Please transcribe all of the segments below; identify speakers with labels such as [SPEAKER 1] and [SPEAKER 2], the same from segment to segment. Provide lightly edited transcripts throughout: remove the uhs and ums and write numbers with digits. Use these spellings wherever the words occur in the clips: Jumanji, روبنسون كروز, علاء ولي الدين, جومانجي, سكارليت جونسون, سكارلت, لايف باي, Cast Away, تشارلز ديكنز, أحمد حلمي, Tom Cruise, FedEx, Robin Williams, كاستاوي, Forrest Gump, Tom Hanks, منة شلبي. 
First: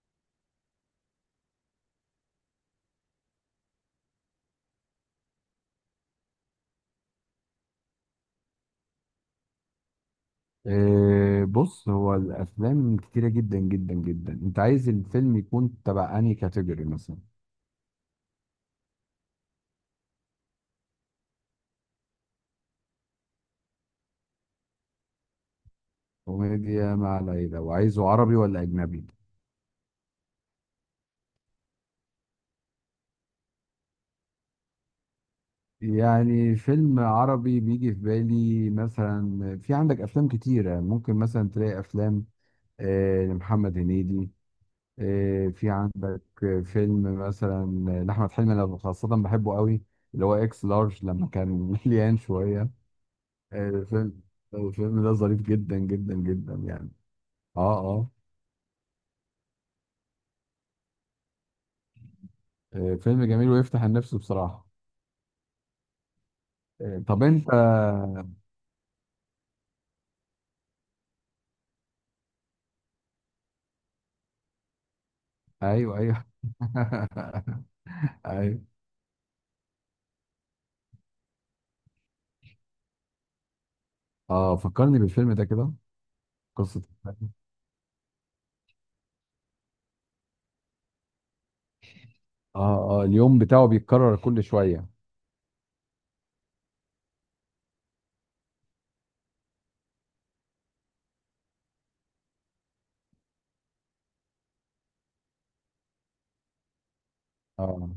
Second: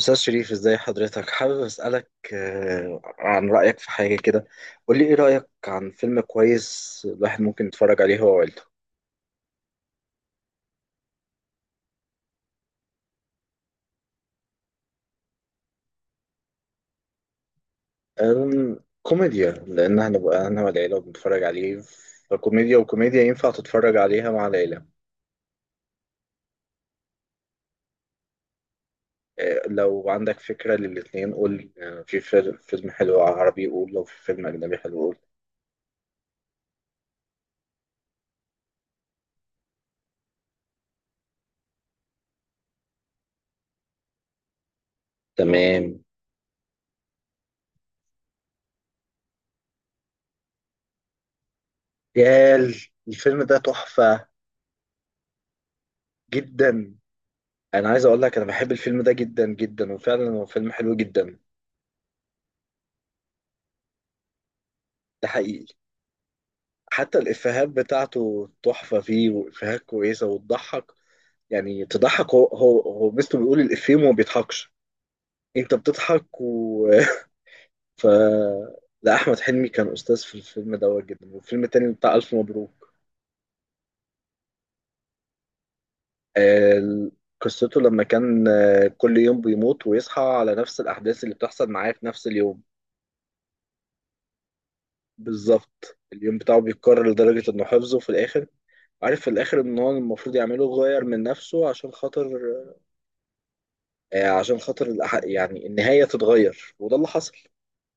[SPEAKER 1] أستاذ شريف، ازاي حضرتك؟ حابب أسألك عن رأيك في حاجة كده. قول لي ايه رأيك عن فيلم كويس الواحد ممكن يتفرج عليه هو وعيلته؟
[SPEAKER 2] بص، هو الافلام كتيره جدا جدا جدا. انت عايز الفيلم يكون تبع انهي كاتيجوري مثلا؟
[SPEAKER 1] كوميديا، لأن هنبقى أنا والعيلة بنتفرج عليه. فكوميديا، وكوميديا ينفع تتفرج عليها مع العيلة.
[SPEAKER 2] كوميديا مع العيله، وعايزه عربي ولا اجنبي؟
[SPEAKER 1] لو عندك فكرة للاتنين قول. في فيلم حلو عربي قول، لو في فيلم أجنبي حلو قول.
[SPEAKER 2] يعني فيلم عربي بيجي في بالي، مثلا في عندك افلام كتيره، ممكن مثلا تلاقي افلام لمحمد هنيدي. في
[SPEAKER 1] تمام.
[SPEAKER 2] عندك فيلم مثلا لاحمد حلمي، انا خاصه بحبه قوي، اللي هو اكس لارج لما كان مليان
[SPEAKER 1] يا
[SPEAKER 2] شويه.
[SPEAKER 1] ال- الفيلم ده
[SPEAKER 2] فيلم،
[SPEAKER 1] تحفة
[SPEAKER 2] الفيلم ده ظريف جدا جدا جدا يعني.
[SPEAKER 1] جدا.
[SPEAKER 2] اه،
[SPEAKER 1] أنا عايز
[SPEAKER 2] اه.
[SPEAKER 1] أقول لك، أنا بحب الفيلم ده جدا جدا، وفعلا هو فيلم حلو جدا.
[SPEAKER 2] فيلم جميل ويفتح النفس بصراحة.
[SPEAKER 1] ده حقيقي. حتى
[SPEAKER 2] طب انت.
[SPEAKER 1] الإفيهات بتاعته تحفة فيه، وإفيهات كويسة وتضحك، يعني تضحك. هو مستو، بيقول الإفيه وما بيضحكش، أنت
[SPEAKER 2] ايوه، ايوه.
[SPEAKER 1] بتضحك. ف
[SPEAKER 2] ايوه.
[SPEAKER 1] لا، أحمد حلمي كان أستاذ في الفيلم دوت جدا، والفيلم التاني بتاع ألف مبروك.
[SPEAKER 2] اه، فكرني بالفيلم ده كده. قصة
[SPEAKER 1] آه،
[SPEAKER 2] الفيلم.
[SPEAKER 1] قصته لما كان كل يوم بيموت ويصحى على نفس الأحداث اللي بتحصل معاه في نفس اليوم.
[SPEAKER 2] اه، اه، اليوم بتاعه بيتكرر كل شوية.
[SPEAKER 1] بالظبط، اليوم بتاعه بيتكرر لدرجة إنه حفظه في الآخر. عارف في الآخر إن هو المفروض يعمله غير من نفسه، عشان خاطر عشان خاطر يعني النهاية تتغير، وده اللي حصل.
[SPEAKER 2] اه،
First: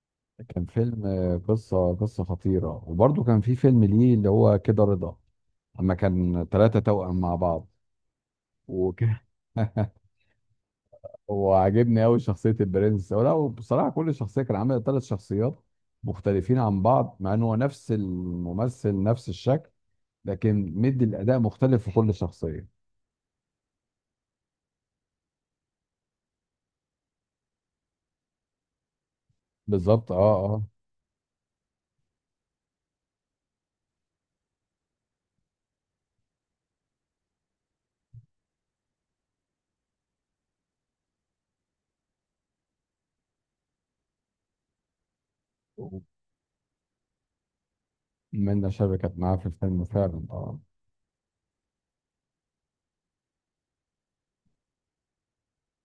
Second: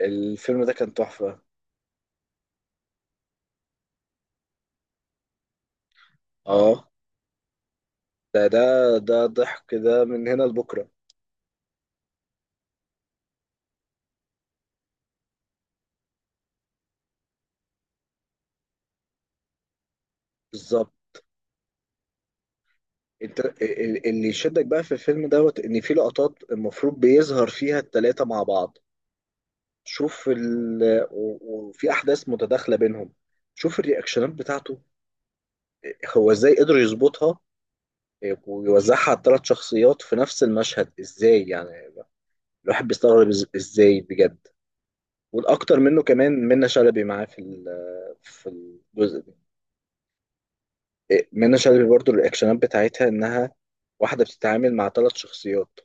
[SPEAKER 1] الفيلم
[SPEAKER 2] كان
[SPEAKER 1] ده كان
[SPEAKER 2] فيلم،
[SPEAKER 1] تحفة.
[SPEAKER 2] قصة خطيرة. وبرضه كان في فيلم ليه اللي هو كده رضا، لما كان ثلاثة
[SPEAKER 1] اه.
[SPEAKER 2] توأم مع بعض
[SPEAKER 1] ده
[SPEAKER 2] وكده.
[SPEAKER 1] ضحك كده من هنا لبكرة.
[SPEAKER 2] هو عاجبني قوي شخصيه البرنس، ولا هو بصراحه كل شخصيه كان عامل ثلاث شخصيات مختلفين عن بعض، مع ان هو نفس الممثل نفس الشكل، لكن
[SPEAKER 1] بالظبط.
[SPEAKER 2] مدي الاداء مختلف في كل شخصيه.
[SPEAKER 1] انت اللي يشدك بقى في الفيلم دوت ان في لقطات المفروض بيظهر فيها التلاتة مع بعض.
[SPEAKER 2] بالظبط.
[SPEAKER 1] شوف
[SPEAKER 2] اه،
[SPEAKER 1] و- وفي احداث متداخلة بينهم. شوف الرياكشنات بتاعته، هو ازاي قدر يظبطها ويوزعها على الثلاث شخصيات في نفس المشهد، ازاي يعني. الواحد بيستغرب ازاي بجد. والاكتر
[SPEAKER 2] اه.
[SPEAKER 1] منه كمان منة شلبي معاه في في
[SPEAKER 2] منى شلبي كانت
[SPEAKER 1] الجزء ده.
[SPEAKER 2] معاه في الفيلم فعلا، اه.
[SPEAKER 1] إيه، منة شلبي برضو الرياكشنات بتاعتها، انها واحده بتتعامل مع ثلاث شخصيات،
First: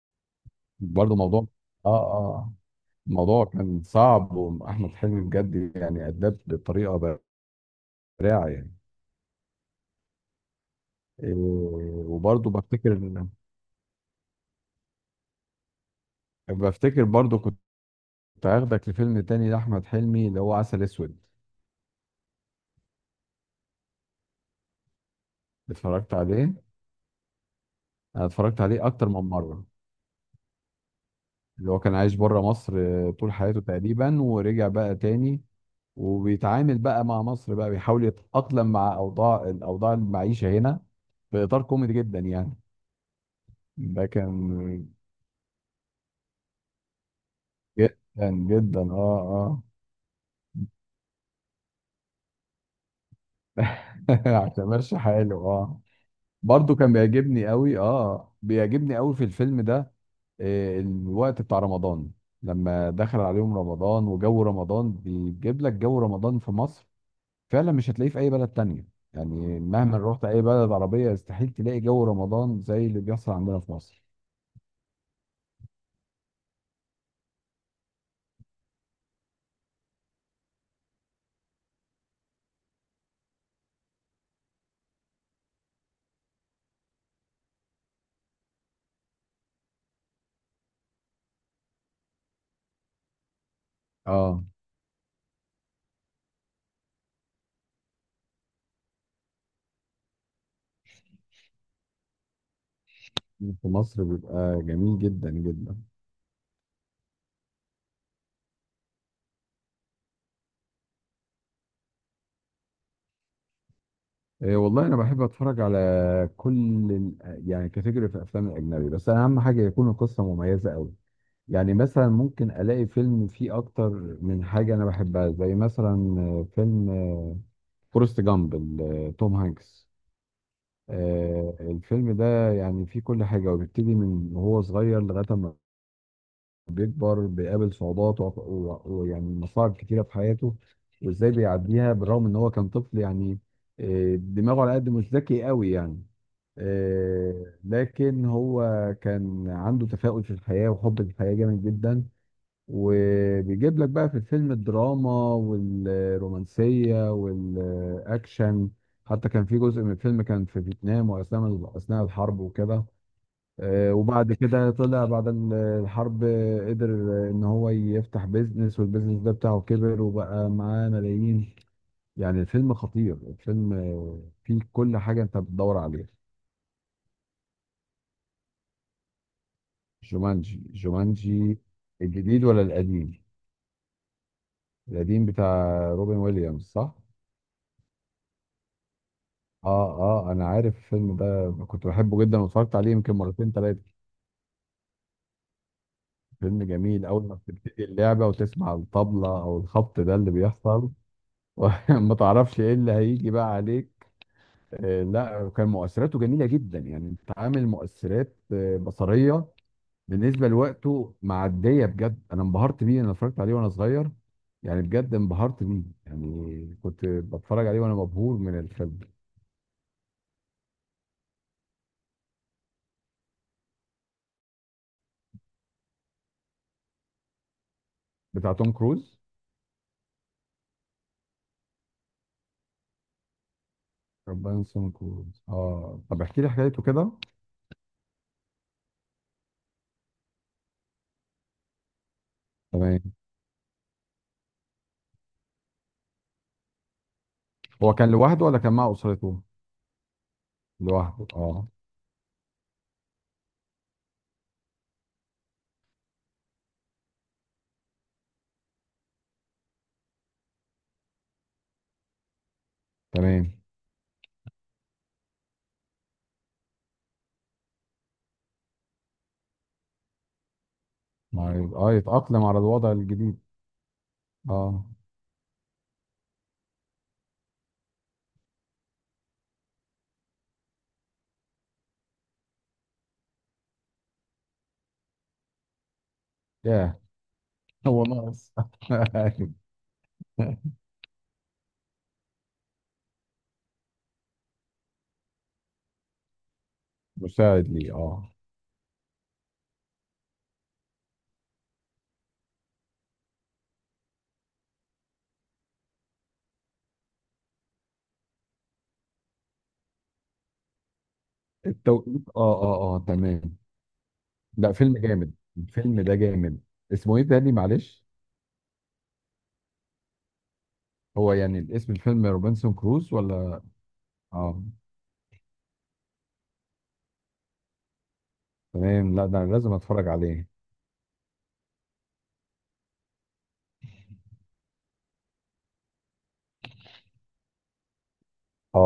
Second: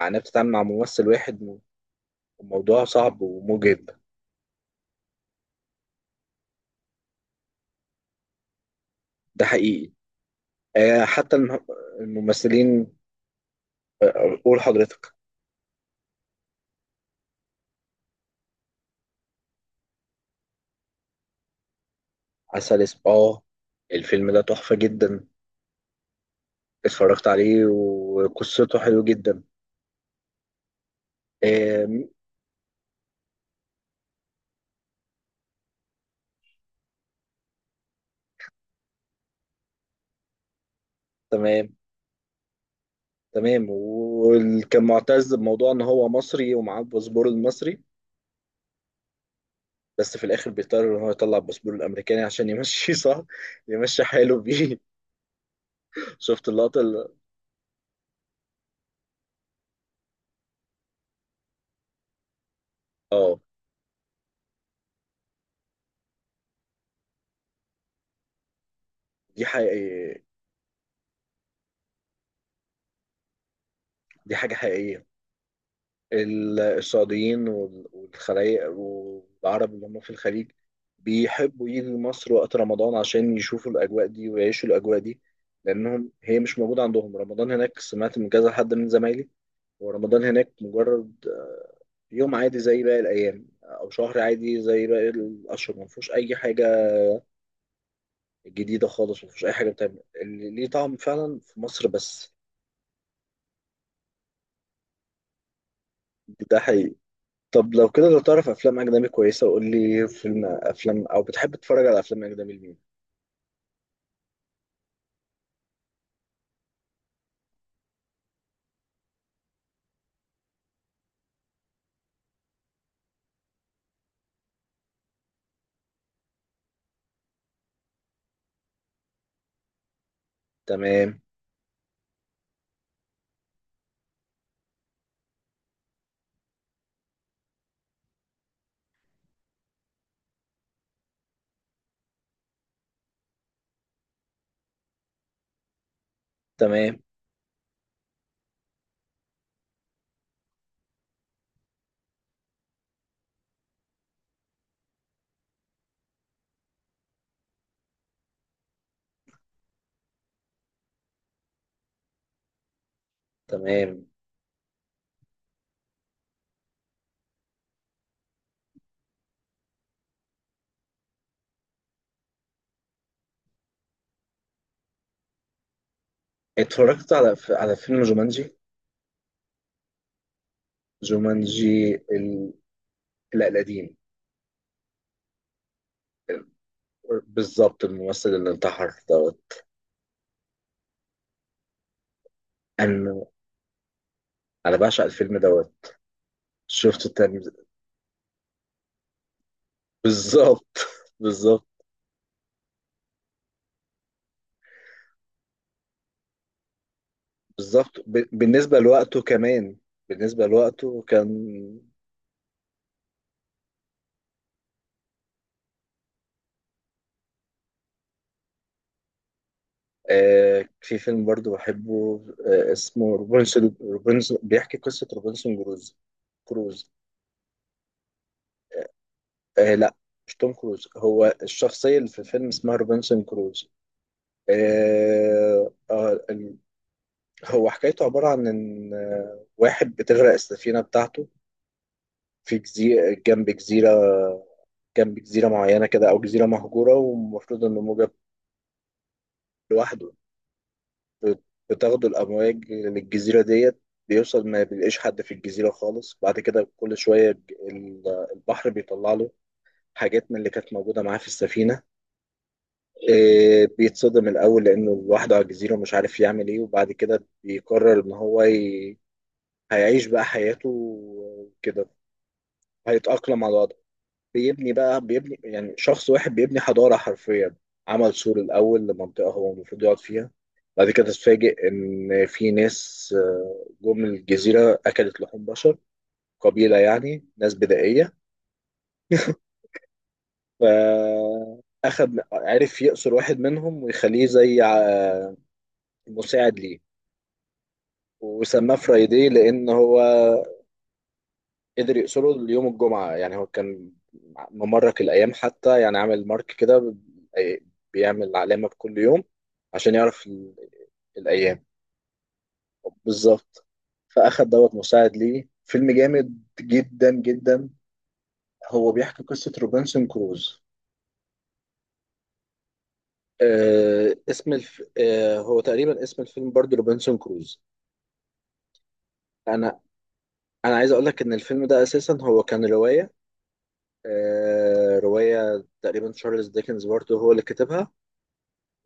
[SPEAKER 1] معناها بتتعامل مع ممثل
[SPEAKER 2] برضه موضوع.
[SPEAKER 1] واحد.
[SPEAKER 2] اه، اه.
[SPEAKER 1] الموضوع صعب
[SPEAKER 2] الموضوع كان
[SPEAKER 1] ومجهد.
[SPEAKER 2] صعب، واحمد حلمي بجد يعني اداه بطريقه براعه يعني.
[SPEAKER 1] ده حقيقي.
[SPEAKER 2] إيه،
[SPEAKER 1] حتى
[SPEAKER 2] وبرضه
[SPEAKER 1] الممثلين.
[SPEAKER 2] بفتكر
[SPEAKER 1] قول حضرتك.
[SPEAKER 2] بفتكر برضه، كنت هاخدك لفيلم تاني لأحمد حلمي اللي هو عسل أسود.
[SPEAKER 1] عسل، اسم، اه. الفيلم ده تحفه جدا.
[SPEAKER 2] اتفرجت عليه.
[SPEAKER 1] اتفرجت عليه
[SPEAKER 2] انا اتفرجت
[SPEAKER 1] وقصته
[SPEAKER 2] عليه
[SPEAKER 1] حلوه
[SPEAKER 2] اكتر من
[SPEAKER 1] جدا.
[SPEAKER 2] مره. اللي هو كان
[SPEAKER 1] آه،
[SPEAKER 2] عايش بره مصر طول حياته تقريبا، ورجع بقى تاني، وبيتعامل بقى مع مصر، بقى بيحاول يتأقلم مع الاوضاع المعيشه هنا، في اطار
[SPEAKER 1] تمام،
[SPEAKER 2] كوميدي جدا يعني.
[SPEAKER 1] تمام.
[SPEAKER 2] ده كان
[SPEAKER 1] وكان معتز بموضوع ان هو مصري ومعاه الباسبور المصري،
[SPEAKER 2] جدا، جدا، اه.
[SPEAKER 1] بس في الاخر بيضطر ان هو يطلع الباسبور الامريكاني عشان يمشي. صح، يمشي
[SPEAKER 2] اه،
[SPEAKER 1] حاله
[SPEAKER 2] عشان
[SPEAKER 1] بيه.
[SPEAKER 2] ماشي حاله، اه.
[SPEAKER 1] شفت
[SPEAKER 2] برضه
[SPEAKER 1] اللقطه
[SPEAKER 2] كان بيعجبني قوي في الفيلم ده، الوقت بتاع رمضان. لما دخل
[SPEAKER 1] اه.
[SPEAKER 2] عليهم رمضان وجو رمضان، بيجيب لك جو رمضان في مصر. فعلا مش هتلاقيه في اي بلد تانية.
[SPEAKER 1] دي
[SPEAKER 2] يعني مهما
[SPEAKER 1] حقيقيه،
[SPEAKER 2] رحت اي بلد عربية، استحيل تلاقي جو رمضان زي اللي بيحصل عندنا في مصر.
[SPEAKER 1] دي حاجه حقيقيه. السعوديين والخلايق والعرب اللي هم في الخليج بيحبوا يجوا مصر وقت رمضان عشان يشوفوا الاجواء دي ويعيشوا الاجواء دي، لانهم هي مش موجوده عندهم. رمضان هناك، سمعت من كذا حد من زمايلي، ورمضان هناك مجرد يوم عادي زي باقي الايام، او شهر
[SPEAKER 2] اه،
[SPEAKER 1] عادي زي باقي الاشهر، ما فيهوش اي حاجه جديدة خالص، ومفيش أي حاجة بتعمل اللي ليه طعم فعلا في مصر بس.
[SPEAKER 2] في مصر بيبقى جميل جدا جدا.
[SPEAKER 1] ده حقيقي. طب لو كده، لو تعرف أفلام أجنبي كويسة قول لي فيلم، أفلام. أو بتحب تتفرج على أفلام أجنبي لمين؟
[SPEAKER 2] إيه، والله انا بحب اتفرج على كل يعني كاتيجوري في الافلام الاجنبي، بس أنا اهم حاجه يكون القصه مميزه قوي. يعني مثلا ممكن الاقي فيلم فيه اكتر من حاجه انا بحبها، زي مثلا فيلم فورست جامب توم هانكس.
[SPEAKER 1] تمام،
[SPEAKER 2] الفيلم ده يعني فيه كل حاجة، وبيبتدي من وهو صغير لغاية ما بيكبر، بيقابل صعوبات ويعني مصاعب كتيرة في حياته، وازاي بيعديها بالرغم ان هو كان طفل يعني. دماغه على قد، مش ذكي قوي يعني.
[SPEAKER 1] تمام،
[SPEAKER 2] لكن هو كان عنده تفاؤل في الحياة وحب الحياة جامد جدا، وبيجيب لك بقى في الفيلم الدراما والرومانسية والأكشن. حتى كان في جزء من الفيلم كان في فيتنام، وأثناء الحرب وكده.
[SPEAKER 1] تمام.
[SPEAKER 2] وبعد كده طلع بعد الحرب، قدر إن هو يفتح بيزنس، والبيزنس ده بتاعه كبر وبقى معاه ملايين. يعني الفيلم خطير، الفيلم فيه كل حاجة أنت بتدور عليها.
[SPEAKER 1] اتفرجت على على فيلم جومانجي.
[SPEAKER 2] جومانجي، جومانجي.
[SPEAKER 1] جومانجي
[SPEAKER 2] الجديد ولا القديم؟
[SPEAKER 1] لا، القديم.
[SPEAKER 2] القديم بتاع روبن ويليامز، صح؟
[SPEAKER 1] بالظبط، الممثل اللي انتحر دوت.
[SPEAKER 2] اه، اه، انا عارف الفيلم ده، كنت بحبه جدا واتفرجت عليه يمكن
[SPEAKER 1] أنا
[SPEAKER 2] مرتين ثلاثه.
[SPEAKER 1] أنا بعشق الفيلم دوت.
[SPEAKER 2] فيلم جميل،
[SPEAKER 1] شفته
[SPEAKER 2] اول ما
[SPEAKER 1] تاني.
[SPEAKER 2] بتبتدي اللعبه وتسمع الطبله او الخبط ده اللي
[SPEAKER 1] بالظبط.
[SPEAKER 2] بيحصل.
[SPEAKER 1] بالظبط،
[SPEAKER 2] وما تعرفش ايه اللي هيجي بقى عليك. آه، لا، كان مؤثراته جميله جدا يعني، انت عامل
[SPEAKER 1] بالظبط.
[SPEAKER 2] مؤثرات
[SPEAKER 1] بالنسبة لوقته
[SPEAKER 2] بصريه.
[SPEAKER 1] كمان، بالنسبة
[SPEAKER 2] بالنسبه
[SPEAKER 1] لوقته
[SPEAKER 2] لوقته
[SPEAKER 1] كان.
[SPEAKER 2] معديه بجد، انا انبهرت بيه. انا اتفرجت عليه وانا صغير يعني، بجد انبهرت بيه يعني، كنت بتفرج عليه وانا مبهور من الفيلم.
[SPEAKER 1] في فيلم برضو بحبه، اسمه روبنسون بيحكي قصة روبنسون كروز. كروز.
[SPEAKER 2] بتاع توم كروز.
[SPEAKER 1] لا، مش توم كروز، هو الشخصية اللي في الفيلم اسمها روبنسون كروز.
[SPEAKER 2] ربان سمكو،
[SPEAKER 1] آه
[SPEAKER 2] اه. طب
[SPEAKER 1] آه
[SPEAKER 2] احكي لي
[SPEAKER 1] ال-
[SPEAKER 2] حكايته كده.
[SPEAKER 1] هو حكايته عبارة عن إن واحد بتغرق السفينة بتاعته في
[SPEAKER 2] تمام.
[SPEAKER 1] جزيرة، جنب جزيرة، جنب جزيرة معينة كده، أو جزيرة مهجورة، ومفروض إنه
[SPEAKER 2] هو
[SPEAKER 1] موجة.
[SPEAKER 2] كان لوحده ولا كان مع اسرته؟
[SPEAKER 1] لوحده.
[SPEAKER 2] لوحده، اه.
[SPEAKER 1] بتاخدوا الأمواج للجزيرة ديت. بيوصل، ما بيلاقيش حد في الجزيرة خالص. بعد كده كل شوية البحر بيطلع له حاجات من اللي كانت موجودة معاه في السفينة.
[SPEAKER 2] تمام.
[SPEAKER 1] إيه، بيتصدم الأول لأنه لوحده على الجزيرة، مش عارف يعمل إيه، وبعد كده بيقرر إن هو هيعيش بقى حياته
[SPEAKER 2] مع...
[SPEAKER 1] وكده.
[SPEAKER 2] اه يتأقلم على الوضع الجديد.
[SPEAKER 1] هيتأقلم على الوضع. بيبني
[SPEAKER 2] اه.
[SPEAKER 1] بقى بيبني يعني شخص واحد بيبني حضارة حرفيا. عمل سور الأول لمنطقة هو المفروض يقعد فيها. بعد كده تتفاجئ إن في ناس جم الجزيرة، أكلت لحوم بشر، قبيلة
[SPEAKER 2] ياه.
[SPEAKER 1] يعني ناس
[SPEAKER 2] هو
[SPEAKER 1] بدائية.
[SPEAKER 2] ناقص.
[SPEAKER 1] فأخد، عرف يأسر واحد منهم ويخليه زي مساعد ليه.
[SPEAKER 2] مساعد لي، اه.
[SPEAKER 1] وسماه فرايدي، لأن هو قدر يقصره ليوم الجمعة. يعني هو كان ممرك الأيام حتى، يعني عامل مارك كده، بيعمل علامة بكل يوم عشان يعرف الأيام.
[SPEAKER 2] التوقيت، اه، اه، اه. تمام.
[SPEAKER 1] بالظبط. فأخد
[SPEAKER 2] لا،
[SPEAKER 1] دوت
[SPEAKER 2] فيلم
[SPEAKER 1] مساعد
[SPEAKER 2] جامد،
[SPEAKER 1] ليه. فيلم
[SPEAKER 2] الفيلم ده
[SPEAKER 1] جامد
[SPEAKER 2] جامد.
[SPEAKER 1] جدا
[SPEAKER 2] اسمه ايه تاني
[SPEAKER 1] جدا.
[SPEAKER 2] معلش؟
[SPEAKER 1] هو بيحكي قصة روبنسون كروز.
[SPEAKER 2] هو يعني الاسم الفيلم روبنسون كروز ولا؟ اه.
[SPEAKER 1] هو تقريبا اسم الفيلم برضه روبنسون كروز.
[SPEAKER 2] تمام، لا ده انا لازم
[SPEAKER 1] أنا
[SPEAKER 2] اتفرج عليه.
[SPEAKER 1] أنا عايز أقول لك إن الفيلم ده أساسا هو كان رواية. رواية تقريبا تشارلز ديكنز برضه هو اللي كتبها،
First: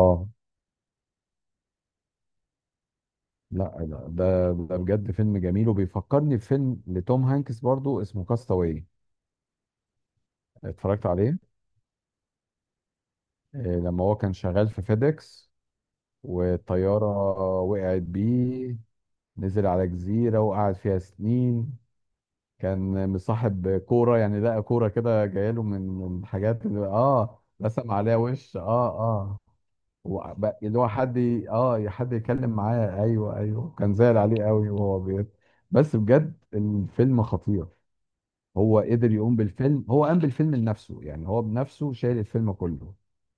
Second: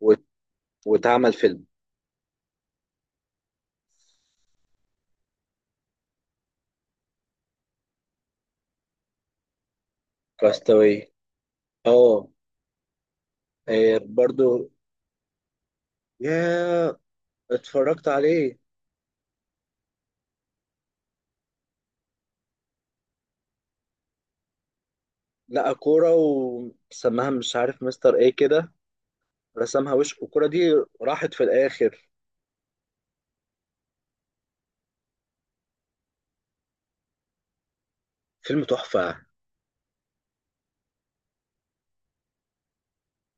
[SPEAKER 1] و... واتعمل فيلم.
[SPEAKER 2] لا، لا، ده بجد فيلم جميل، وبيفكرني بفيلم لتوم هانكس برضو اسمه كاستاوي. اتفرجت
[SPEAKER 1] كاستاوي.
[SPEAKER 2] عليه.
[SPEAKER 1] اه.
[SPEAKER 2] لما هو كان
[SPEAKER 1] برضو.
[SPEAKER 2] شغال في فيديكس،
[SPEAKER 1] يا
[SPEAKER 2] والطيارة وقعت
[SPEAKER 1] اتفرجت عليه.
[SPEAKER 2] بيه، نزل على جزيرة وقعد فيها سنين. كان مصاحب كورة يعني، لقى كورة كده جايله
[SPEAKER 1] لقى
[SPEAKER 2] من
[SPEAKER 1] كورة
[SPEAKER 2] من حاجات،
[SPEAKER 1] وسماها مش عارف
[SPEAKER 2] رسم
[SPEAKER 1] مستر
[SPEAKER 2] عليها
[SPEAKER 1] ايه
[SPEAKER 2] وش،
[SPEAKER 1] كده،
[SPEAKER 2] اه، اه.
[SPEAKER 1] رسمها وش، والكورة دي
[SPEAKER 2] اللي هو، حد
[SPEAKER 1] راحت في
[SPEAKER 2] ي- اه
[SPEAKER 1] الآخر.
[SPEAKER 2] حد يتكلم معاه. ايوه، ايوه، كان زعل عليه قوي وهو بيت. بس بجد الفيلم خطير.
[SPEAKER 1] فيلم
[SPEAKER 2] هو قدر
[SPEAKER 1] تحفة.
[SPEAKER 2] يقوم بالفيلم، هو قام بالفيلم لنفسه يعني، هو بنفسه شايل الفيلم كله.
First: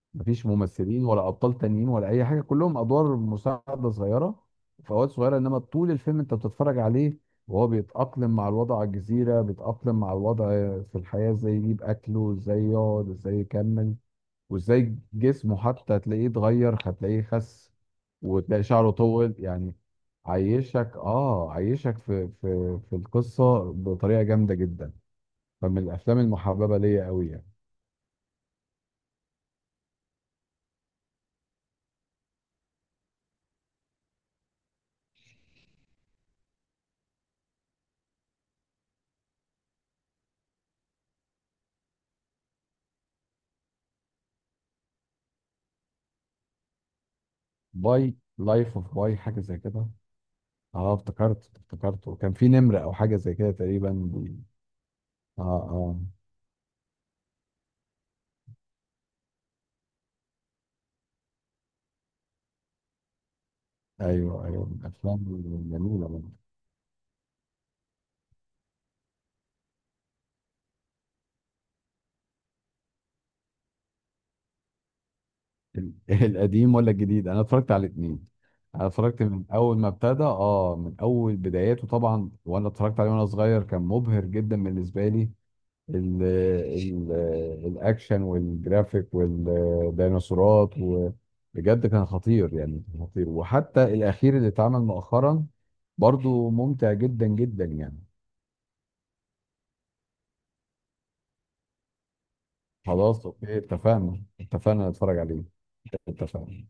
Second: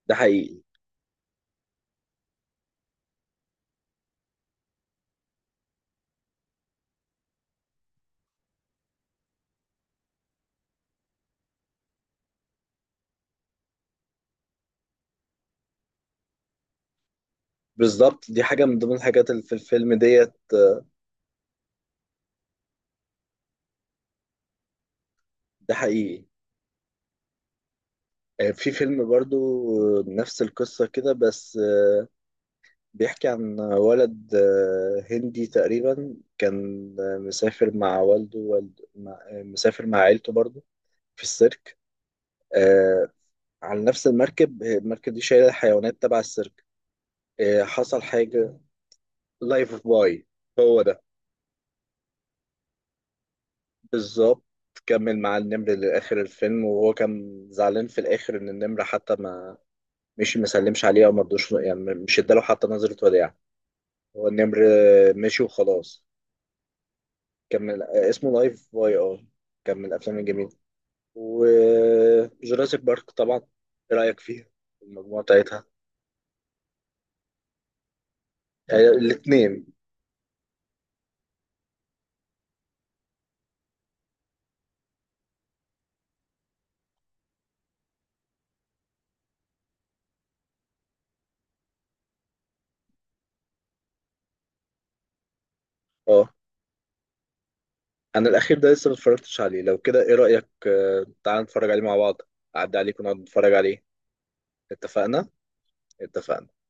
[SPEAKER 1] ده
[SPEAKER 2] مفيش
[SPEAKER 1] حقيقي.
[SPEAKER 2] ممثلين ولا ابطال تانيين ولا اي حاجه، كلهم ادوار مساعده صغيره. فوات صغيره، انما طول الفيلم انت بتتفرج عليه، وهو بيتاقلم مع الوضع على الجزيره، بيتاقلم مع الوضع في الحياه، ازاي يجيب اكله، ازاي يقعد، ازاي يكمل. وازاي جسمه حتى هتلاقيه اتغير، هتلاقيه خس،
[SPEAKER 1] بالظبط، دي
[SPEAKER 2] وتلاقي
[SPEAKER 1] حاجة من
[SPEAKER 2] شعره
[SPEAKER 1] ضمن الحاجات
[SPEAKER 2] طول
[SPEAKER 1] اللي في
[SPEAKER 2] يعني.
[SPEAKER 1] الفيلم ديت.
[SPEAKER 2] عايشك في في القصه بطريقه جامده جدا.
[SPEAKER 1] ده
[SPEAKER 2] فمن الافلام
[SPEAKER 1] حقيقي.
[SPEAKER 2] المحببه ليا قوي يعني.
[SPEAKER 1] في فيلم برضو، نفس القصة كده، بس بيحكي عن ولد هندي تقريبا، كان مسافر مع والده والد... مع... آه، مسافر مع عيلته برضو في السيرك. آه على نفس المركب، المركب دي شايلة حيوانات تبع السيرك. حصل
[SPEAKER 2] باي
[SPEAKER 1] حاجة.
[SPEAKER 2] لايف اوف باي، حاجه زي
[SPEAKER 1] لايف
[SPEAKER 2] كده.
[SPEAKER 1] باي، هو
[SPEAKER 2] اه،
[SPEAKER 1] ده.
[SPEAKER 2] افتكرته، كان في نمر او حاجه زي كده تقريبا
[SPEAKER 1] بالظبط، كمل مع
[SPEAKER 2] اه،
[SPEAKER 1] النمر
[SPEAKER 2] اه،
[SPEAKER 1] لآخر الفيلم، وهو كان زعلان في الآخر إن النمر حتى ما مشي مسلمش عليه أو مرضوش، يعني مش اداله حتى نظرة وداع. هو
[SPEAKER 2] ايوه،
[SPEAKER 1] النمر
[SPEAKER 2] ايوه، من الافلام
[SPEAKER 1] مشي وخلاص.
[SPEAKER 2] الجميله برضه.
[SPEAKER 1] كمل. اسمه لايف باي. اه كان من الأفلام الجميلة. وجوراسيك بارك طبعا، إيه رأيك فيها؟ المجموعة بتاعتها.
[SPEAKER 2] ال- القديم ولا الجديد؟ انا اتفرجت على الاثنين.
[SPEAKER 1] يعني
[SPEAKER 2] انا اتفرجت من
[SPEAKER 1] الاتنين.
[SPEAKER 2] اول ما ابتدى، من اول بداياته طبعا، وانا اتفرجت عليه وانا صغير، كان مبهر جدا بالنسبه لي. ال ال الاكشن والجرافيك والديناصورات، وبجد كان خطير يعني، كان خطير. وحتى الاخير اللي اتعمل مؤخرا
[SPEAKER 1] اه.
[SPEAKER 2] برضو ممتع جدا جدا يعني.
[SPEAKER 1] انا الاخير ده لسه ما اتفرجتش عليه. لو كده ايه رايك؟ تعال نتفرج عليه مع بعض. اعدي عليك ونقعد
[SPEAKER 2] خلاص،
[SPEAKER 1] نتفرج
[SPEAKER 2] اوكي،
[SPEAKER 1] عليه.
[SPEAKER 2] اتفقنا، اتفقنا نتفرج
[SPEAKER 1] اتفقنا،
[SPEAKER 2] عليه.
[SPEAKER 1] اتفقنا.
[SPEAKER 2] اتفقنا.